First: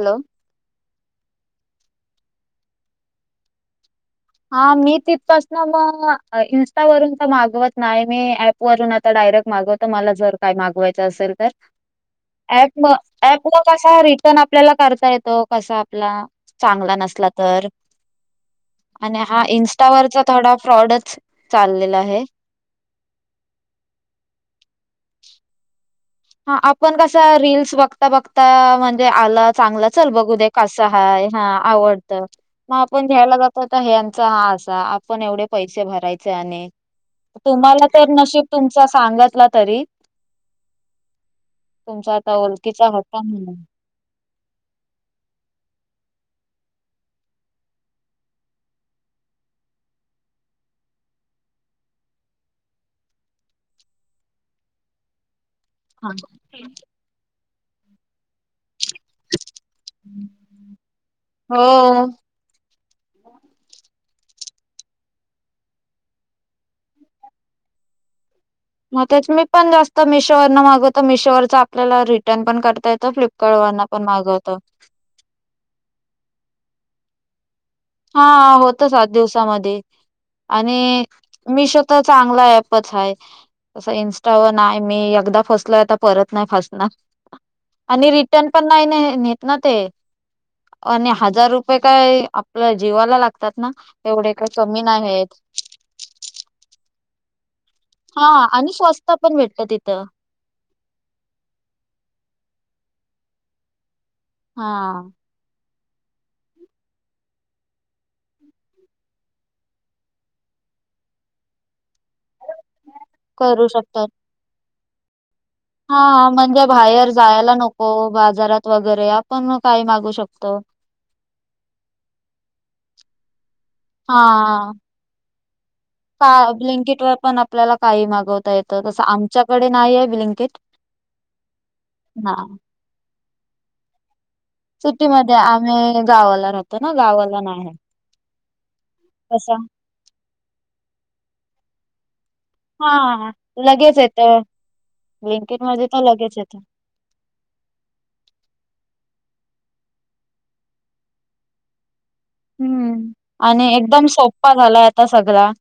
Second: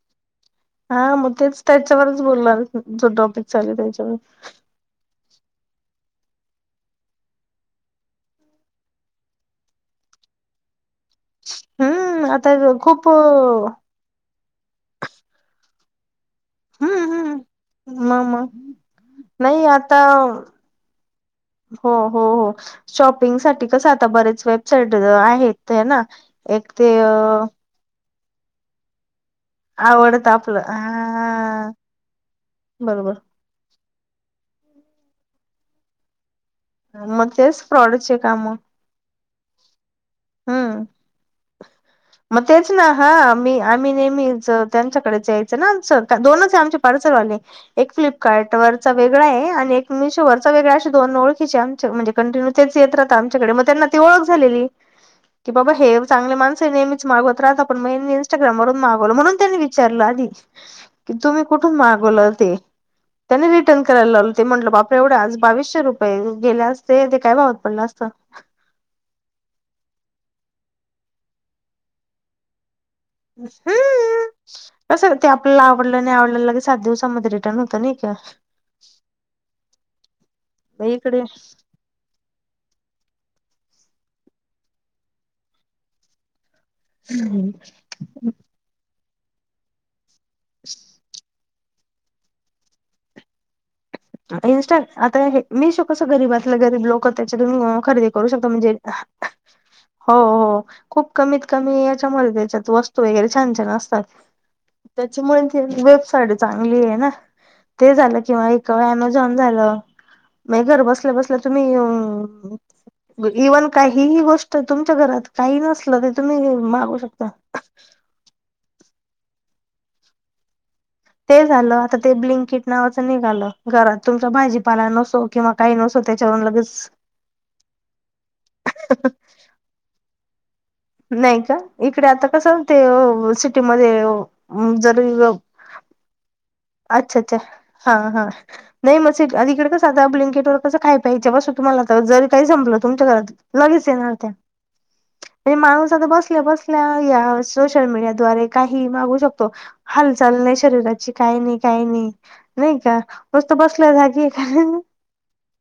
Hello हा मग तेच त्याच्यावरच बोलणार जो टॉपिक चालय त्याच्यावर हा मी तिथपासन मग इन्स्टावरून तर मागवत नाही मी ऍप वरून आता डायरेक मागवत मला जर काय मागवायचं असेल तर हम्म आता ॲप म खूप ॲप म हम्म कसा रिटन आपल्याला करता येतो कसा आपला चांगला नसला तर आणि हा नाई आता इन्स्टावरचा थोडा फ्रॉडच हो चाललेला आहे हो हो शॉपिंगसाठी कस आता बरेच वेबसाईट आहेत ना हा एक ते आपण कसा रीलस बघता बघता म्हणजे आल चांगला चल आवडत बघूदे आपलं कसा हाय हा आवडत मग आपण बरोबर घ्यायला जात त यांचा आसा आपण एवढे पैसे भरायचे मग तेच तुम्हाला तर फ्रॉडचे नशीब तुमचा सांगतला तरी हम तुमचा आता मग तेच ओळखीचा ना हा, होता म्हणून. मी-आम्ही नेहमीच त्यांच्याकडेच जायच ना आमचं दोनच आहे आमचे पार्सलवाले एक फ्लिपकार्ट वरचा वेगळा आहे आणि एक मिशोवरचा वेगळा आहे, असे दोन ओळखीचे आमच्या म्हणजे कंटिन्यू तेच येत राहातात आमच्याकडे, मग त्यांना ती ओळख झालेली की बाबा हे हा. चांगले माणसं आहे, नेहमीच मागवत राहतात पण मग ह्यांनी इंस्टाग्रामवरून मागवलं म्हणून त्यांनी विचारलं आधी की, तुम्ही कुठून हो. मागवलं ते. त्यांनी रिटर्न करायला लावलं. ते म्हंटलं बापरे! एवढे आज बावीसशे रुपये गेले असते, ते काय भावात पडलं असतं मग तेच, मी पण जास्त मिशोवरनं मागवतो, मिशोवरचं आपल्याला रिटर्न पण करता येतं फ्लिपकार्ट वरन पण हम्.. मागवतो. कसं ते आपल्याला, आवडलं नाही आवडलं लगेच सात दिवसांमध्ये रिटर्न होतं नाही का हा, होतंच सात दिवसामध्ये आणि इकडे मिशो तर चांगला आहे. खुपच हाय, तसं इंस्टावर नाही. मी एकदा फसलोय आता परत नाही फसणार आणि रिटर्न पण नाही नेत ना ते आणि हजार रुप ये काय, आपल्या जीवाला लागतात ना? एवढे काय इन्स्टा, कमी नाही आता आहेत. हे मिशो कसं गरीबातलं-गरीब लोकं त्याच्यातून खरेदी हा करू शकतो आणि म्हणजे स्वस्त पण भेटत तिथं हो हो खूप कमीत-कमी याच्यामध्ये त्याच्यात वस्तू वगैरे छान छान असतात. हा. त्याच्यामुळे वेबसाईट चांगली आहे ना, ते झालं किंवा मग अमेझॉन झालं, मग हे घर बसल्या-बसल्या तुम्ही करू इव्हन, काहीही गोष्ट तुमच्या घरात काही हा नसलं ते तुम्ही म्हणजे, मागू बाहेर शकता. जायला नको. बाजारात वगैरे वगैरे आपण काही मागू शकतो. ते झालं. आता ते ब्लिंकिट नावाचं निघालं, घरात तुमचा हां, भाजीपाला नसो किंवा काही नसो का त्याच्यावरून ब्लिंकिट लगेच वर पण आपल्याला काहीही मागवता येतं. तसं आमच्याकडे नाही आहे ब्लिंकिट. नाही का? इकडे आता हां, कसं, ते सिटीमध्ये सिटीमध्ये, आम्ही गावाला राहतो. ना, अच्छा-अच्छा गावाला नाही आहे. हा.. हा.. नाही मग सिटी तसं अलीकडं कसं आता ब्लिंकिट वर कसं खाय प्यायच्या वस्तू तुम्हाला जरी काही संपलं तुमच्या हां, घरात लगेच येणार त्या येतं. म्हणे ब्लिंकिटमध्ये माणूस तर आता लगेच बसल्या येतं. बसल्या या सोशल मीडिया द्वारे काही मागू शकतो. त हालचाल नाही शरीराची काही नाही काही नाही नाही का हं मस्त आणि बसला एकदम झागी सोप्पा झालाय आता सगळा.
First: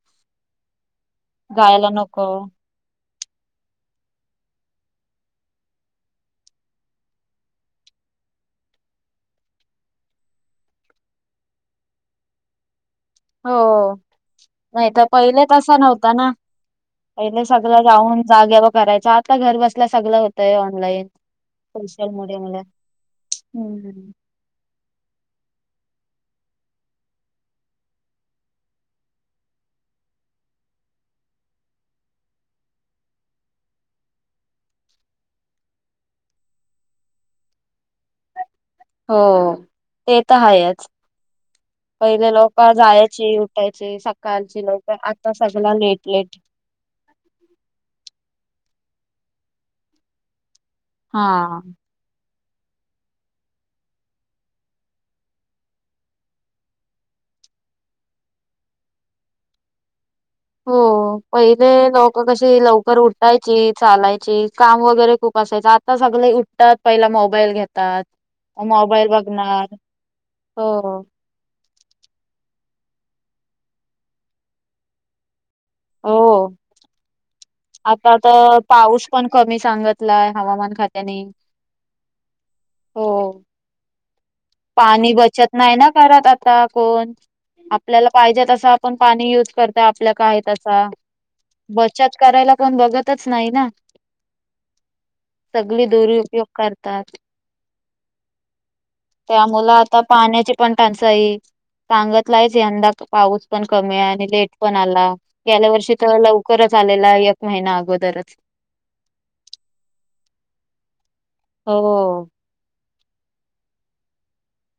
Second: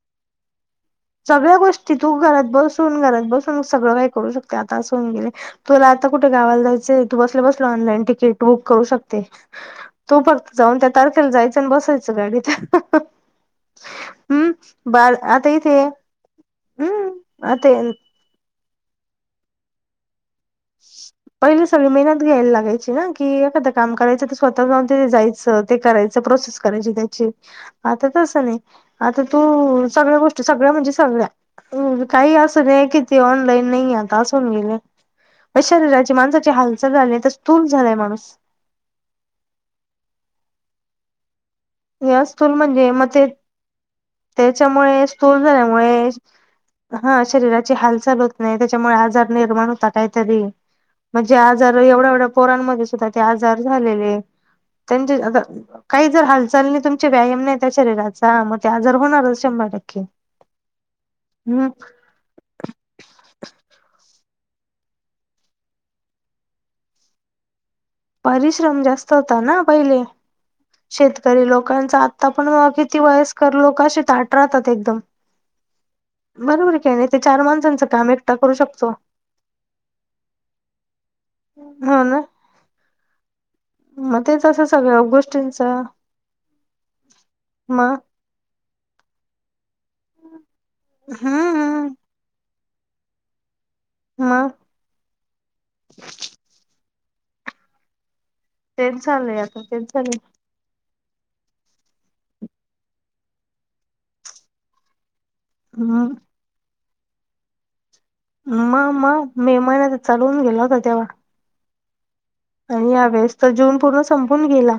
सगळ्या जायला गोष्टी तू नको. घरात बसून घरात बसून मग सगळं काही करू शकते आता असं होऊन गेले तुला आता कुठे गावायला जायचं तू बसले बसल ऑनलाईन तिकीट, बुक करू शकते तो फक्त जाऊन त्या तारखेला जायच आणि बसायच गाडीत. हो हम्म नाही तर बार पहिले आता तसा इथे नव्हता ना? पहिले हम्म आता सगळ जाऊन जागे व करायच आतता घर बसल्या सगळ हो. पहिले सगळी मेहनत घ्यायला मीडियामुळे लागायची ना कि एखादं हम्म. काम हम्म. करायचं तर स्वतः जाऊन, जायच ते करायच प्रोसेस करायची त्याची आता तस नाही. आता तू सगळ्या गोष्टी सगळ्या म्हणजे सगळ्या काही असं नाही किती ऑनलाईन नाहीेये आता असून गेले. अ शरीराची माणसाची हालचाल झाली तर स्थूल झालाय माणूस. हो ते तर आहेच. या पहिले स्थूल लोकर म्हणजे मग ते जायची उठायची सकाळची लोकर त्याच्यामुळे आता स्थूल सगळ लेट झाल्यामुळे लेट. हा शरीराची हालचाल होत नाही. त्या मुळे आजार निर्माण होता काहीतरी म्हणजे हा. आजार एवढ एवढ पोरांमध्ये सुद्धा ते आजार झालेले त्यां काही जर चालणे तुमचे व्यायाम नाही त्या शरीराचा मग ते आजर होणारच शंभर टक्के. हो! पहिले हम्म लोक कशी लवकर उठायची चालायची, काम वगैरे खूप असायच आता सगळे उठतात पहिला मोबाईल घेत परिश्रम जास्त होता ना पहिले हो शेतकरी लोक लोकां आता पण किती वयस्कर लोकशी ताट राहतात एकदम. हो. बरोबर काय नाही? चार माणसांचं काम आता एकटा करू तर शकतो पाऊस पण कमी सांगितलाय हवामान खात्याने. हो ना हो मग तेच असं सगळ्या पाणी बचत गोष्टींच नाही ना करत आता कोण मग आपल्याला पाहिजे तसं ण पाणी युज करत आपल्या का आहे हम्म बचत करायला पण बघतच नाही ना मग सगळी दूर उपयोग करतात. तेच झालंय त्यामुला तेच आता झालंय पाण्याची पण टंचाई सांगतला आहेच य यंदा पाऊस पण कमी आहे आणि लेट पण आला. गेल्या वर्षी हम्म तर लवकरच आलेला एक महिना अगोदर म म मे महिन्यात चालवून गेला होता तेव्हा. हो. आणि या वेळेस तर जून पूर्ण संपून गेला.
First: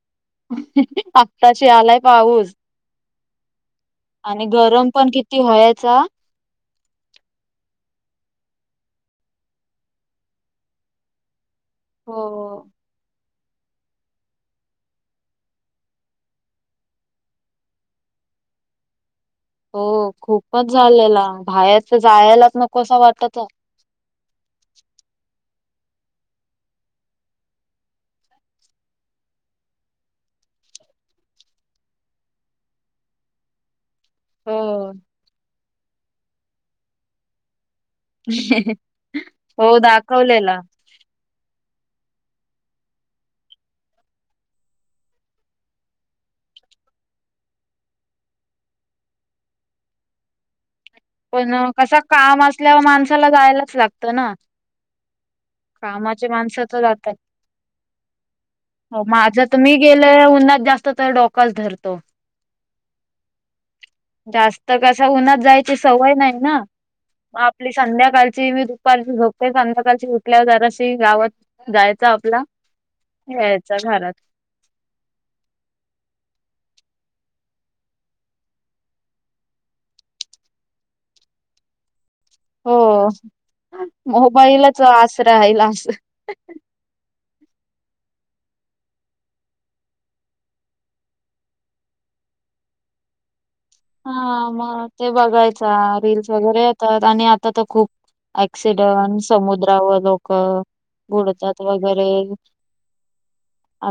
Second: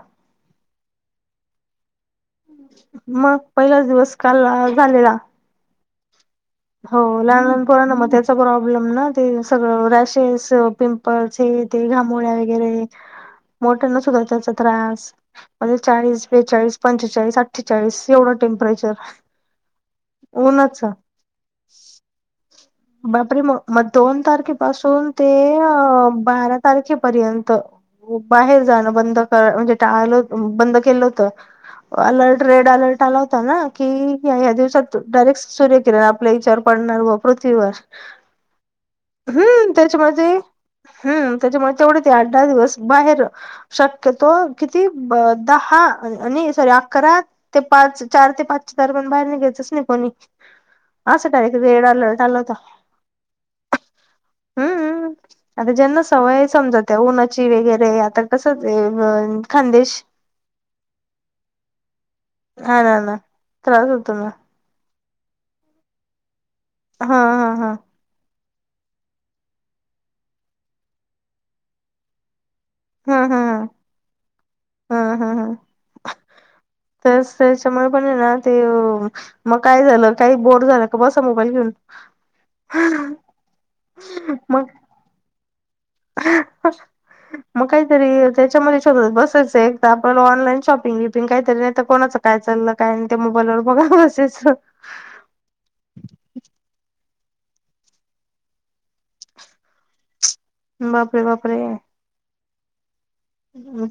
आताशी आलाय. पाऊस मग पहिलाच दिवस आणि काल गरम पण झालेला किती होयाचं. हो लहान लहान लहान पोरांना ना मग त्याचा प्रॉब्लेम ना ते सगळं रॅशेस पिंपल्स हे. ते हो घामोळ्या वगैरे, मोठ्या ना सुद्धा त्याचा त्रास म्हणजे चाळीस, बेचाळीस, पंचेचाळीस, अठ्ठेचाळीस एवढं टेम परेचर. हो खूपच झालेला बाहेरच जायलाच नक. बापरे मग मग दोन तारखेपासून ते बारा तारखेपर्यंत. बाहेर जाणं बंद म्हणजे टाळलं बंद केलं होत. अलर्ट रेड अलर्ट आला होता ना? कि ह्या ह्या हो दिवसात डायरेक्ट सूर्य किरण आपल्या विचवर पडणार बा पृथ्वीवर. हम्म हो त्याच्यामध्ये दाखवलेला हम्म त्याच्यामध्ये तेवढ आठ दहा दिवस बाहेर शक्यतो किती दहा आणि सॉरी अकरा ते पाच चार ते पाचच्या दरम्यान बाहेर निघायचच नाही कोणी. [inaudible] असं काय ते रेड कस अलर्ट. आला काम होता असल्यावर माणसाला जायलाच लागत ना. हम्म आता ज्यांना कामाचे सवय माणसं समजा तर त्या जातात. उन्हाची वगैरे आता कसं अ माझं तर मी खानदेश गेले उन्हात जास्त तर डोकंच धरतो. हा ना ना त्रास होतो ना. जास्त कसं उन्हात जायची सवय नाही ना, हा म हा आपली हा संध्याकाळ ती मी दुपारी झोपते संध्याकाळची उठल्यावर जराशी गावात जायचा आपला. हा हा हा यायचा घरात. हा हा हा तेच त्याच्यामुळे पण आहे ना ते मग काय झालं काही बोर झालं का? बसा मोबाईल घेऊन. [inaudible] हो मग मोबाईलच आसरा राहीला. [inaudible] मग काहीतरी त्याच्यामध्ये शोधत बसायचं एक तर आपलं ऑनलाईन शॉपिंग बिपिंग काहीतरी नाही तर कोणाचं काय चा ल्लं काय नही त्या मोबाईलवर बघा हा बसायचं मग ते बघायचा रील्स वगैरे येतात. आणि आता तर खूप ऍक्सिडंट, समुद्रावर लोक बापरे बापरे बुडतात वगैरे.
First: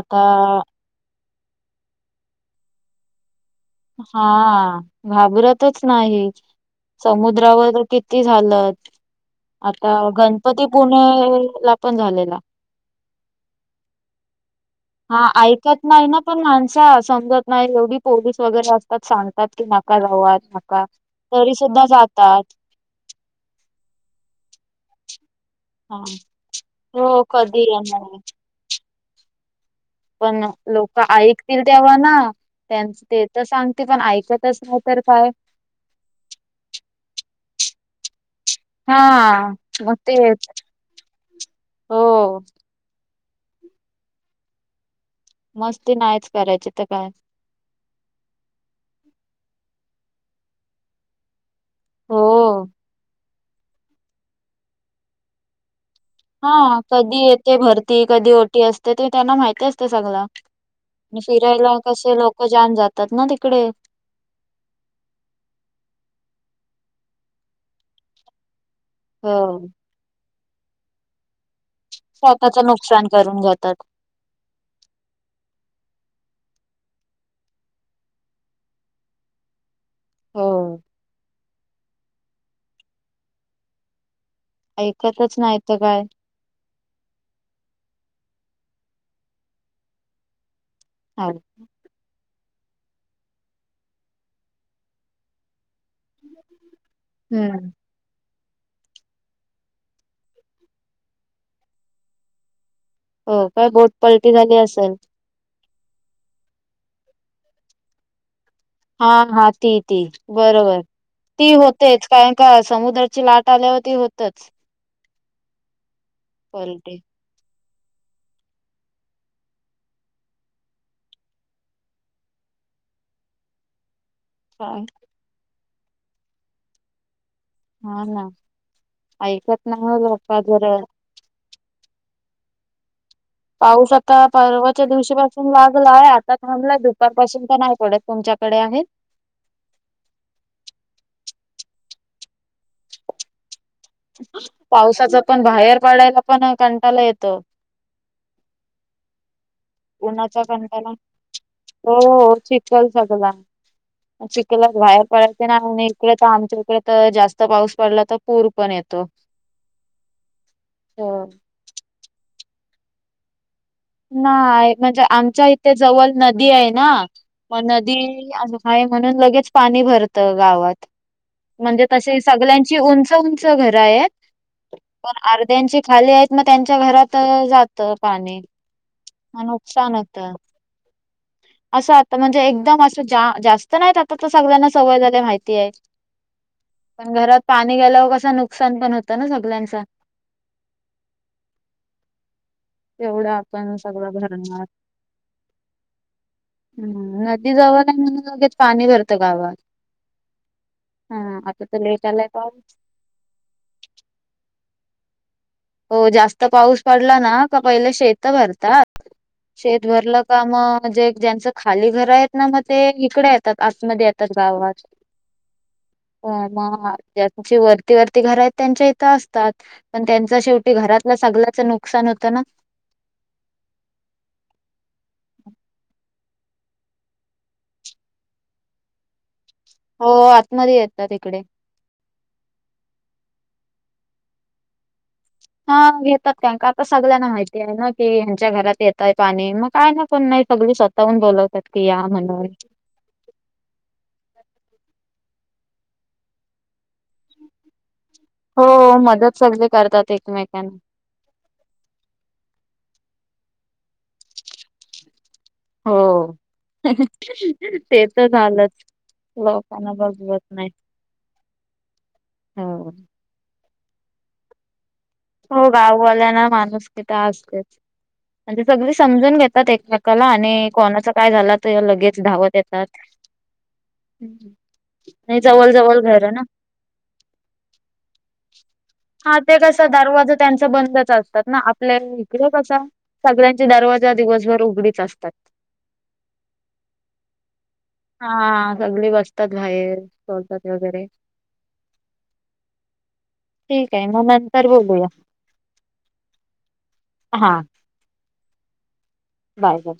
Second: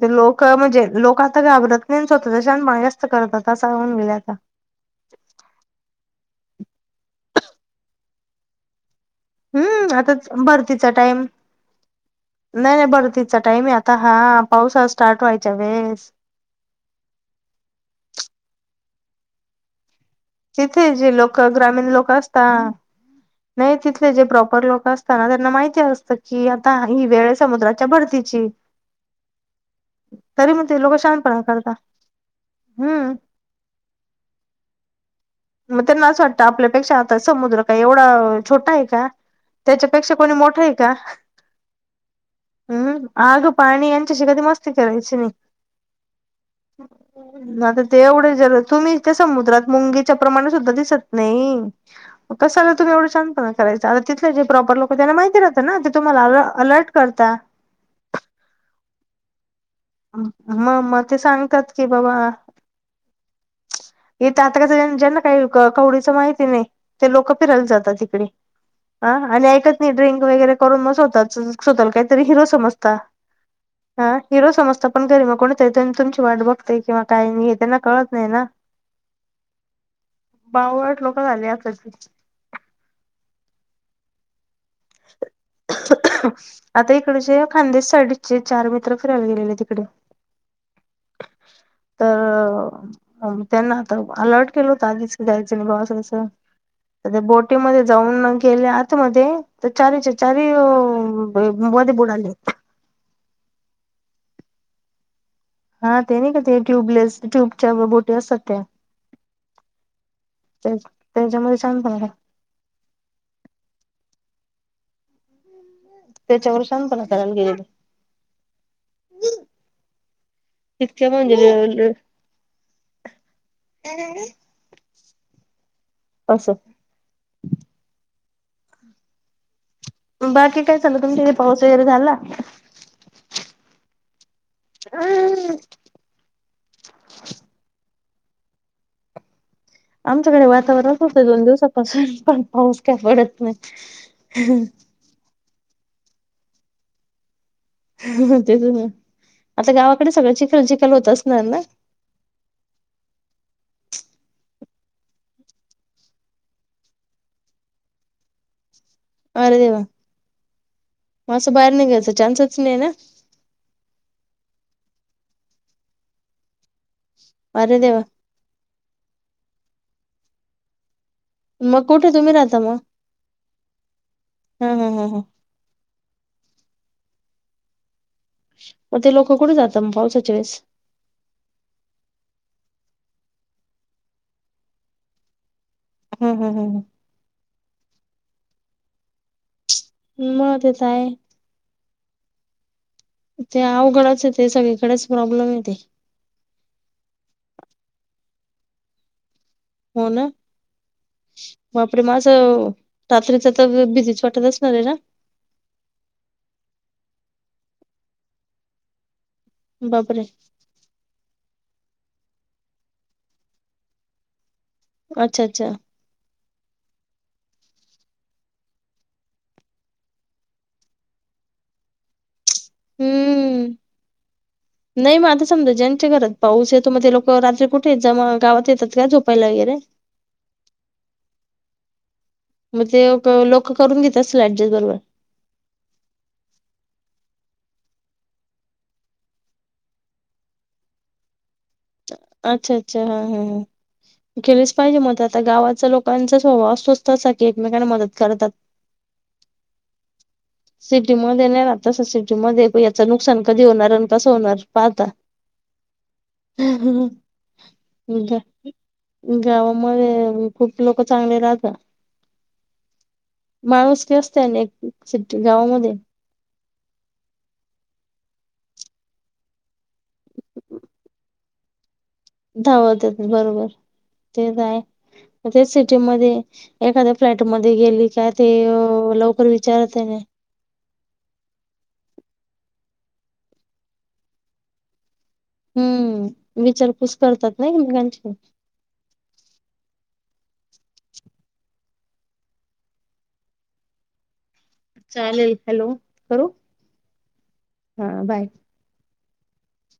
ते लोकं म्हणजे लोकं आता घाबरत नाहीन स्वतःचा शानपणा जास्त करतात. असा होऊन गेला हा आता घाबरतंच नाही समु द्रावर किती झालं. हम्म आता गणपती भरतीचा पुणे टाइम ला पण झालेला. नाही नाही भरतिचा टाईमे आता हा पाउसाळा स्टार्ट हा व्हायच्या ऐकत वेळे. नाही ना पण माणसा समजत एवढी पोलीस वगैरे असतात सांगतात की ना तिथे जे लोक ग्रामीण लोक असता, जातात नाही तिथंले जे प्रॉपर लोक अस् ता त्यांना माहिती हा असतं की आता ही हो वेळ कधी समुद्राच्या येणार भरतीची. पण तरी मग ते लोक लोकं शानपणा ऐकतील करता तेव्हा ना. त्यांच हम्म ते तर सांगते पण ऐकतच नाही तर काय. मग त्यांना असं वाटतं आपल्यापेक्षा आता समुद्र काय एवढा छोटाय हा का? मग त्याच्यापेक्षा ते कोणी मोठाय का? हो हम्म. आग, पाणी यांच्याशी कधी मस्ती करायची नाही, मस्ती नाहीच करायची तर काय म तेवढ जल तुम्ही त्या समुद्रात मुंगीच्या प्रमाण सुद्धा दिसत नाही, मग हो कशाला तुम्ही एवढा शानपणा करायचा आता तिथलं जे प्रॉपर लोकं त्याना माहिती राहात ना तुम्हाला हा अलर्ट कधी करता. येते भरती कधी ओटी असते ते त्यांना माहिती‌ अस ते सगला मग मग ते आणि सांगतात फिरायला की कसे लोकं जाम जातात ना तिकडे. इथ आता कसं ज्यांना काही कवडीच माहिती नाही ते लोक फिरायला जातात इकडे, ह आणि ऐकत नाही ड्रिंक वगैरे करून मग स्वतःच स्वतःला कायतरी हिरो स्वतःच समजता, नुकसान करून जातात अ हिरो समज घरी बुआ कोणीतर तुमची वाट बघते किंवा काही नाही त्यांना कळत नाही ना. हो बाववलट लोकं झाली आत्ताची. ऐकतच नाही तर काय आता इकडं जे खानदेश साईड चे चार मित्र फिरायला गेलेले तिकडे. आड अ त्यांना आता अलर्ट केला होतं की जायचं नाही बाळा हम्म बोटीमध्ये जाऊन गेले आत मध्ये तर चारीचे चारी मध्ये बुडाले. हो काय बोट पलटी झाली असेल? हा ते नाही का ते ट्यूबलेस ट्यूबच्या बोटी असतात त्या हा हा ती ती बरोबर. ती त्याच्यामध्ये होतेच छानपणा कारय का समुद्राची लाट आल्यावर ती होतच त्याच्यावर पलटी शांतपणा कारण गिरीली [inaudible] शथ्या म्हजल ह अस हा ना ऐकत नाही लोक बाकी जर काय चाल तुमच्या इ पाऊस वगैरे झाला पाऊस आता परवाच्या दिवशीपासून लागलाय आता थांबलाय दुपारपासून तर नाही पडत तुमच्याकडे आहेत आमच्याकडे वातावरणच होतं दोन दिवसापासून पण पाऊस काय पडत नाही पावसाच पण बाहेर पाडायला पण कंटायला येत ह तेच ना आता गावाकडे सगळं उन्हाच्या चिखल खंड्याला चिखल होत असणार ना तो शिकल सगला चिकलात बाहेर पडायचे नाही आणि इकडे तर आमच्या इकडे तर जास्त पाऊस पडला तर पूर पण येत अरे देव मं बाहेर नाही घ्यायच चान्सच नाही ना नाही म्हणजे आमच्या इथे जवळ नदी आहे ना मग अरे नदी देवा आहे म्हणून लगेच पाणी भरतं गावात म्हणजे मग त कुठे तुम्ही राहता मग सगळ्यांची उंच उंच घरं आहेत हा हा हा पण हा अर्ध्यांची खाली आहेत मग त्यांच्या घरात जात पाणी मग ते लोक म कुठे जातात मग नुकसान होत पावसाच्या वेळेस असं आता म्हणजे एकदम असं जास्त स सवय झा मा हा हा हा घात पा ग नुकसान पण होत ना सगळ्यांचा म ते आहे तेवढ्या ते आपणण सगळं अवघडच आहे ते भरणार सगळीकडेच प्रॉब्लेम आहे ते हम नदी जवळ म्ह लत पाणी भरतं गावात हो ना हा आता मग तर आपडे लेट मा आलाय असं पाऊस. रात्रीच तर बिझीच वाटतच रा हो जास्त पाऊस पडला ना का पहिले शेत भरतात शेत भरलं बापरे काम जे ज्यांच खाली घर आहेत ना मग ते इकडे येतात आतमध्ये येतात गावात अच्छा अच्छा अ मग ज्यांची वरती वरती घर आहेत त्यांच्या इथं असतात पण त्यां शेवटी घरातलं सगंचं नुकसान होतं ना. हम्म नाही मग आता समजा ज्यांच्या घरात पाऊस येतो मग ते लोक रात्री कुठेेत जमा गावात येतात का? झोपायला वगैरे हो आतमध्ये येतात तिकडे. मग ते लोक करून घेत असतील ऍडजस्ट बरोबर. [unintelligible] हा घेतात त्यां आता सगळ्यांना माहिती आहे ना की ह्यांच्या घरात येतय पाणी मग काय ना पण नाही सगळ. स्वतःून बोलत. अच्छा अच्छा हा हा हा गेलेच पाहिजे मत. ता गावाातचा लोकांचा स्वभव स्वस्थ अस आहे की एकमेकांना मत तात हो मदत सगळे करतात एकमेकांना. सिटी मध्ये नाही रास सिटी मध्ये त्या नुकसान कधी होणार आणि कसं होणार पाहता. हो ते तर झालंच. लोकांना बघवत गावामध्ये नाही. खूप लोक चांगले राहत. हो. माणूस क असत ना. हो गाववाल्यांना माणूस किता असतेच. म्हजे सगळी समजून घेतात एकमेकाला आणि कोणाचं काय झालं तर लगेच. धावत येतात. धावतत बरोबर. तेच आहे आणि तेच जवळ सिटी जवळ घर मध्ये ना एखाद्या फ्लॅट मध्ये गेली का ते हा लवकर ते कसा विचारत नाही दरवाजा त्यांचा बंद. असतात ना आपल्या इकडे कसा सगळ्यांचे दरवाजा दिवसभर उघडीच असतात. हम्म विचारपूस करतात ना एकमेकांची हा सगळे बसतात बाहेर. रे ठीक आहे मग. बोलूया चालेल हॅलो करू हा हा बाय. Bye bye.